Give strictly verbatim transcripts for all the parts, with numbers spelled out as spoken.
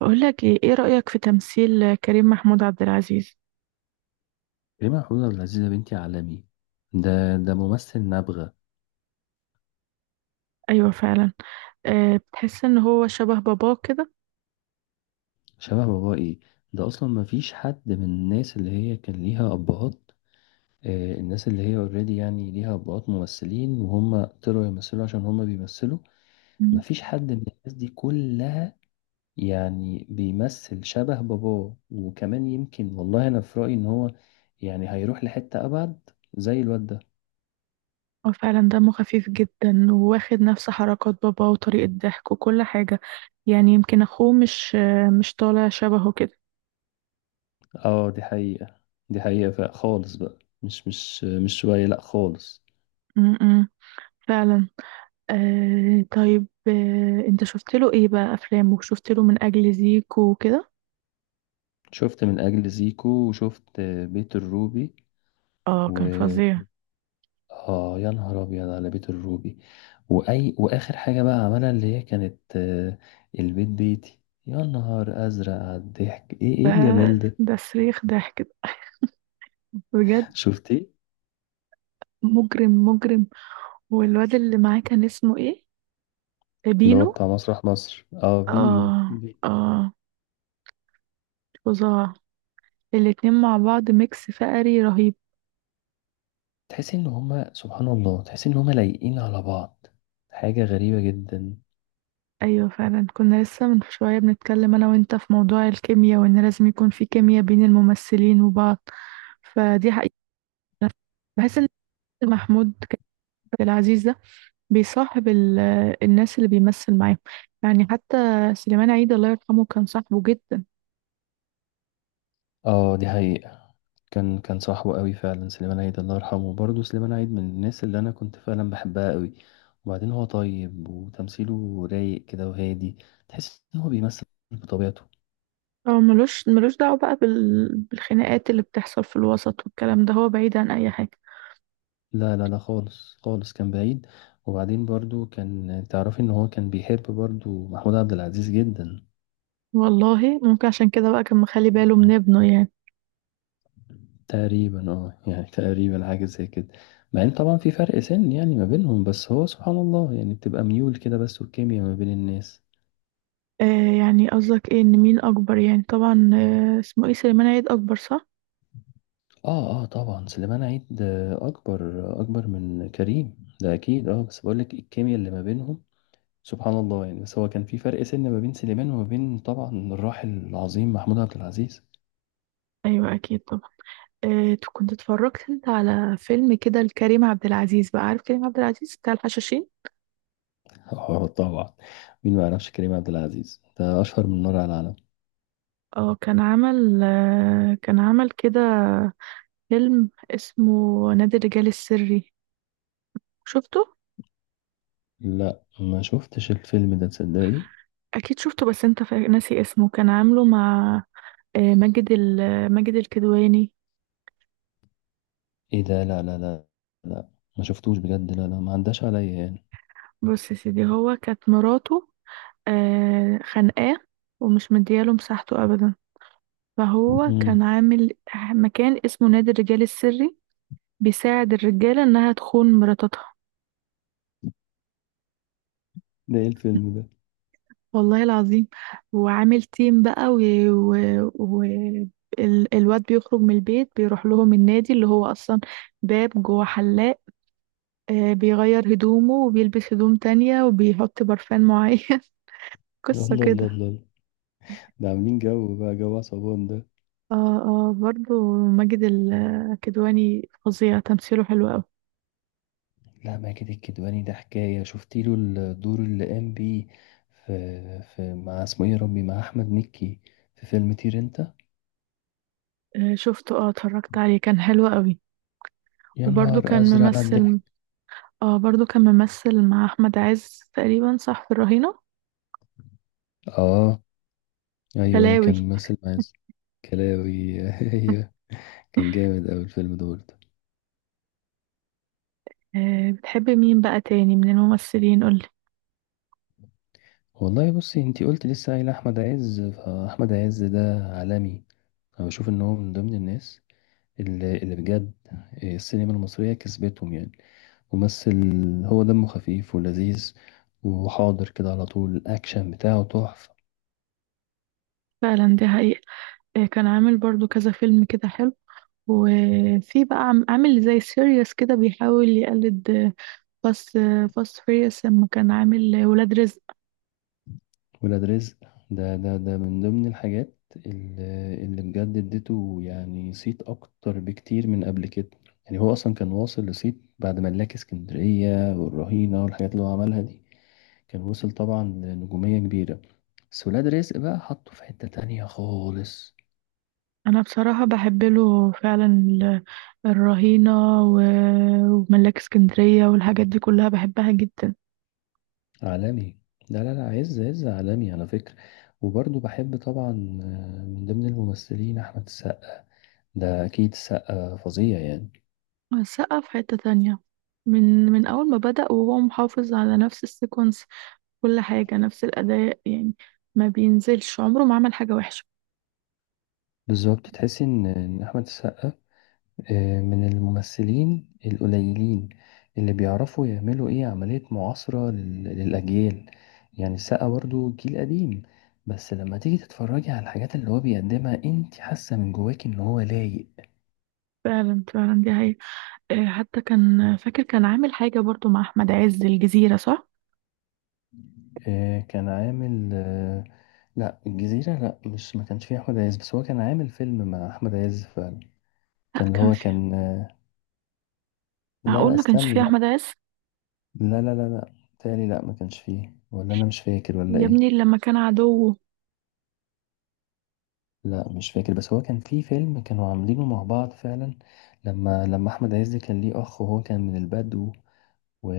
بقول لك ايه ايه رأيك في تمثيل كريم محمود عبد العزيز؟ كريم محمود عبد العزيز يا بنتي عالمي. ده ده ممثل نابغة. ايوه فعلا. أه بتحس ان هو شبه باباه كده. شبه باباه ايه؟ ده اصلا ما فيش حد من الناس اللي هي كان ليها ابهات. آه الناس اللي هي اوريدي يعني ليها ابهات ممثلين وهم طلعوا يمثلوا عشان هم بيمثلوا. ما مم. فيش حد من الناس دي كلها يعني بيمثل شبه باباه، وكمان يمكن والله انا في رأيي ان هو يعني هيروح لحتة ابعد زي الواد ده. هو فعلا دمه خفيف جدا وواخد نفس حركات باباه وطريقة ضحك وكل حاجة. يعني يمكن اخوه مش آه، مش طالع شبهه كده. اه دي حقيقة، دي حقيقة فخالص بقى مش مش مش شوية، لا خالص. م-م. فعلا. أه طيب، أه انت شفت له ايه بقى افلامه؟ شفت له من اجل زيكو وكده. شفت من اجل زيكو وشفت بيت الروبي اه، و كان فظيع. اه يا نهار ابيض على بيت الروبي. واي واخر حاجه بقى عملها اللي هي كانت آه، البيت بيتي. يا نهار ازرق على الضحك، ايه ده ايه الجمال ده. ده صريخ ضحك بجد. شفتيه؟ مجرم مجرم. والواد اللي معاه كان اسمه ايه؟ اللي هو بينو. بتاع مسرح مصر اه بينو اه بي- اه، فظاع. الاتنين مع بعض ميكس فقري رهيب. تحس ان هما سبحان الله، تحس ان هما لايقين على بعض. حاجه غريبه جدا. ايوه فعلا، كنا لسه من شويه بنتكلم انا وانت في موضوع الكيمياء، وان لازم يكون في كيمياء بين الممثلين وبعض. فدي حقيقة. بحس ان محمود كامل العزيز ده بيصاحب ال- الناس اللي بيمثل معاهم. يعني حتى سليمان عيد الله يرحمه كان صاحبه جدا. اه دي حقيقة. كان كان صاحبه قوي فعلا. سليمان عيد الله يرحمه، برضه سليمان عيد من الناس اللي انا كنت فعلا بحبها قوي. وبعدين هو طيب وتمثيله رايق كده وهادي، تحس ان هو بيمثل بطبيعته. هو ملوش ملوش دعوة بقى بال... بالخناقات اللي بتحصل في الوسط والكلام ده، هو بعيد عن اي حاجة. لا لا لا خالص، خالص كان بعيد. وبعدين برضه كان تعرفي ان هو كان بيحب برضه محمود عبد العزيز جدا. والله ممكن عشان كده بقى كان مخلي باله من مم. ابنه يعني. تقريبا اه يعني تقريبا حاجة زي كده. مع ان طبعا في فرق سن يعني ما بينهم، بس هو سبحان الله يعني بتبقى ميول كده، بس والكيمياء ما بين الناس. آه، يعني قصدك ايه، ان مين اكبر؟ يعني طبعا آه، اسمه ايه، سليمان عيد اكبر صح. اه اه طبعا سليمان عيد آه، اكبر. اكبر من كريم ده اكيد. اه بس بقول لك الكيمياء اللي ما بينهم سبحان الله يعني. بس هو كان في فرق سن ما بين سليمان وما بين طبعا الراحل العظيم محمود عبد العزيز. ايوه اكيد طبعا. آه، ت- كنت اتفرجت انت على فيلم كده لكريم عبد العزيز؟ بقى عارف كريم عبد العزيز بتاع الحشاشين؟ اه طبعا، مين ما يعرفش كريم عبد العزيز؟ ده اشهر من نار على العالم. اه كان عمل آه كان عمل كده فيلم اسمه نادي الرجال السري. شفته؟ لا ما شفتش الفيلم ده، تصدقي؟ اكيد شفته، بس انت فا- ناسي اسمه. كان عامله مع آه، ماجد ال- ماجد الكدواني. ايه ده؟ لا لا لا، لا ما شفتوش بجد، لا لا ما عداش عليا يعني. بص يا سيدي، هو كانت مراته آه، خانقاه ومش مدياله مساحته أبدا. فهو كان مم. عامل مكان اسمه نادي الرجال السري، بيساعد الرجالة إنها تخون مراتاتها ده ايه الفيلم ده؟ والله العظيم. وعامل تيم بقى و... و... و... ال- الواد بيخرج من البيت بيروح لهم النادي، اللي هو أصلا باب جوه حلاق. آه، بيغير هدومه وبيلبس هدوم تانية وبيحط برفان معين. الله قصة الله الله كده. الله. ده عاملين جو بقى، جو عصابات ده. اه اه، برضه ماجد الكدواني فظيع، تمثيله حلو أوي. لا ماجد الكدواني ده حكاية. شفت له الدور اللي قام بيه في، في مع اسمه ايه يا ربي، مع احمد مكي في فيلم طير انت. آه، شفته. اه، اتفرجت عليه كان حلو قوي. يا وبرضه نهار كان ازرق على ممثل الضحك. اه برضه كان ممثل مع احمد عز تقريبا صح في الرهينة. اه ايوه أيوة، كلاوي. كان ممثل مع ياسر كلاوي. ايوه، كان جامد اوي الفيلم دول ده برضه. آه، بتحبي مين بقى تاني من الممثلين؟ قولي. والله بصي، انتي قلت لسه قايل احمد عز، فاحمد عز ده عالمي. انا بشوف ان هو من ضمن الناس اللي, اللي بجد السينما المصرية كسبتهم يعني. ممثل، هو دمه خفيف ولذيذ، وحاضر كده على طول، الأكشن بتاعه تحفة. فعلا دي حقيقة. آه، كان عامل برضه كذا فيلم كده حلو. وفي بقى عم- عامل زي سيريوس كده، بيحاول يقلد آه، فاست آه، فاست فيريوس لما كان عامل ولاد رزق. ولاد رزق ده ده ده من ضمن الحاجات اللي, اللي بجد اديته يعني صيت أكتر بكتير من قبل كده. يعني هو أصلا كان واصل لصيت بعد ملاك اسكندرية والرهينة والحاجات اللي هو عملها دي، كان وصل طبعا لنجومية كبيرة، بس ولاد رزق بقى حطه في حتة تانية خالص. انا بصراحة بحب له فعلا ال- الرهينة و- وملاك اسكندرية، والحاجات دي كلها بحبها جدا. عالمي، لا لا لا، عز عز عالمي على فكرة. وبرضه بحب طبعا آه، من ضمن الممثلين أحمد السقا. ده أكيد السقا فظيع يعني. السقا في حتة تانية. من من اول ما بدأ وهو محافظ على نفس السيكونس. كل حاجة نفس الاداء يعني. ما بينزلش، عمره ما عمل حاجة وحشة. بالظبط، تحس إن إن أحمد السقا آه، من الممثلين القليلين اللي بيعرفوا يعملوا إيه عملية معاصرة لل- للأجيال. يعني السقا برضه جيل قديم، بس لما تيجي تتفرجي على الحاجات اللي هو بيقدمها انت حاسة من جواك إن هو لايق. فعلا فعلا، دي هي. حتى كان فاكر، كان عامل حاجة برضو مع احمد عز، الجزيرة صح. آه، كان عامل آه، لا الجزيرة لا، مش ما كانش فيه أحمد عز، بس هو كان عامل فيلم مع أحمد عز فعلا. كان لا، اللي كان هو في. كان آه، لا لا معقول ما كانش استني فيه لا. احمد عز؟ لا لا لا لا تالي، لا ما كانش فيه ولا أنا مش فاكر ولا يا إيه. ابني لما كان عدوه. لا مش فاكر، بس هو كان فيه فيلم كانوا عاملينه مع بعض فعلا. لما لما أحمد عز كان ليه أخ وهو كان من البدو و...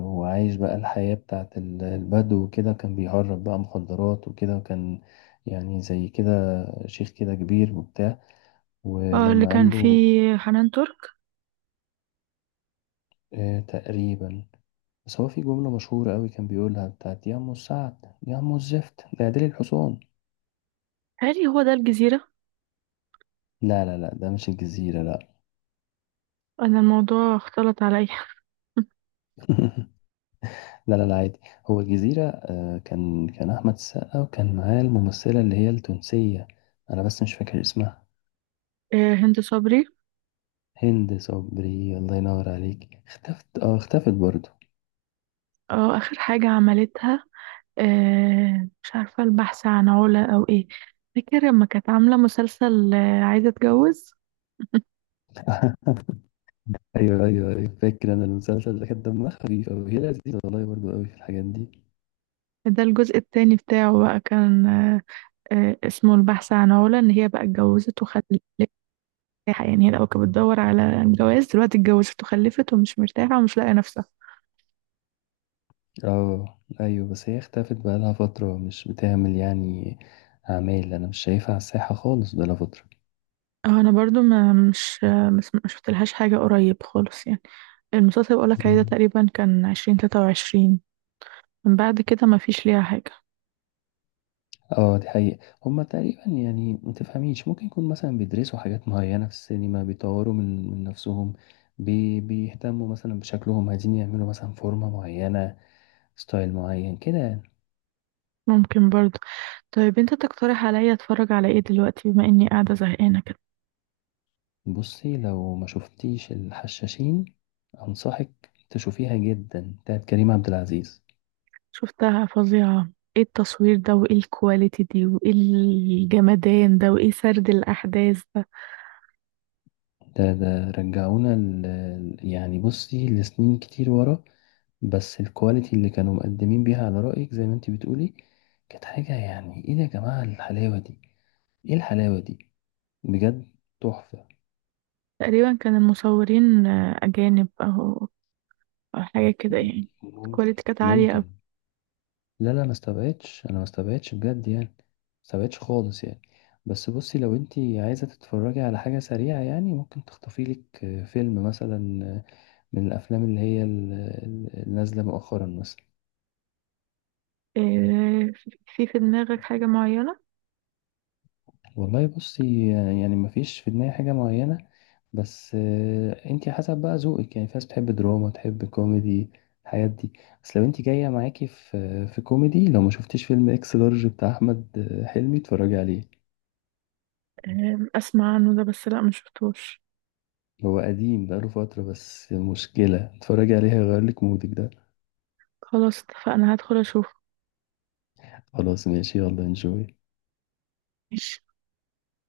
وعايش بقى الحياة بتاعت ال- البدو وكده، كان بيهرب بقى مخدرات وكده، وكان يعني زي كده شيخ كده كبير وبتاع، آه، اللي ولما كان قال له فيه حنان ترك. آه تقريبا. بس هو في جملة مشهورة قوي كان بيقولها، بتاعت يا أم السعد، يا أم الزفت ده يا ديل الحصان. هل هو ده الجزيرة؟ لا لا لا ده مش الجزيرة، لا. أنا الموضوع اختلط عليا. لا لا لا عادي. هو الجزيرة آه كان كان أحمد السقا، وكان معاه الممثلة اللي هي التونسية، أنا بس مش فاكر اسمها. آه، هند صبري. هند صبري، الله ينور عليك. اختفت، اه اختفت برضه. اه، آخر حاجة عملتها، آه، مش عارفة، البحث عن علا أو إيه. فاكر لما كانت عاملة مسلسل آه، عايزة أتجوز. ايوه ايوه أيوة، فاكر انا المسلسل ده، كان دمها خفيف قوي، هي لذيذه والله برضه قوي في الحاجات دي. ده الجزء التاني بتاعه بقى كان آه، آه، اسمه البحث عن علا، إن هي بقى اتجوزت وخلفت. يعني هي لو كانت بتدور على الجواز دلوقتي، اتجوزت وخلفت ومش مرتاحة ومش لاقية نفسها. اه ايوه بس هي اختفت بقالها فترة، مش بتعمل يعني اعمال. انا مش شايفها على الساحة خالص بقالها فترة. اه انا برضو ما مش مش ما شفتلهاش حاجه قريب خالص يعني. المسلسل اللي بقولك عليه ده مم. تقريبا كان عشرين تلاتة وعشرين. من بعد كده ما فيش ليها حاجه. اه دي حقيقة. هما تقريبا يعني متفهميش، ممكن يكون مثلا بيدرسوا حاجات معينة في السينما، بيطوروا من, من نفسهم. بي بيهتموا مثلا بشكلهم، عايزين يعملوا مثلا فورمة معينة، ستايل معين كده يعني. ممكن برضو. طيب انت تقترح عليا اتفرج على ايه دلوقتي، بما اني قاعده زهقانه كده؟ بصي لو ما شفتيش الحشاشين، أنصحك تشوفيها جدا بتاعت كريم عبد العزيز. شفتها فظيعه. ايه التصوير ده، وايه الكواليتي دي، وايه الجمدان ده، وايه سرد الاحداث ده. ده ده رجعونا ال... يعني بصي لسنين كتير ورا. بس الكواليتي اللي كانوا مقدمين بيها، على رأيك زي ما انت بتقولي، كانت حاجة يعني. ايه ده يا جماعة الحلاوة دي؟ ايه الحلاوة دي؟ بجد تحفة. تقريبا كان المصورين آه، اجانب او أو حاجه كده يعني. ممكن. الكواليتي كانت عاليه أوي. ممكن. لا لا ما استبعدش، انا ما استبعدش بجد يعني، ما استبعدش خالص يعني. بس بصي لو انت عايزة تتفرجي على حاجة سريعة يعني، ممكن تخطفي لك فيلم مثلا من الافلام اللي هي ال- ال- النازلة مؤخرا مثلا. آه، في في دماغك حاجه معينه؟ والله بصي، يعني مفيش في دماغي حاجة معينة، بس آه، انتي حسب بقى ذوقك يعني. في ناس بتحب دراما، تحب كوميدي، الحاجات دي. بس لو انتي جاية معاكي في في كوميدي، لو ما شفتيش فيلم اكس لارج بتاع احمد آه، حلمي، اتفرجي عليه. أم، اسمع عنه ده، بس لا ما شفتوش. هو قديم بقاله فترة، بس مشكلة اتفرجي عليه، هيغيرلك مودك ده. خلاص اتفقنا، هدخل اشوف. خلاص ماشي، يلا انجوي. ماشي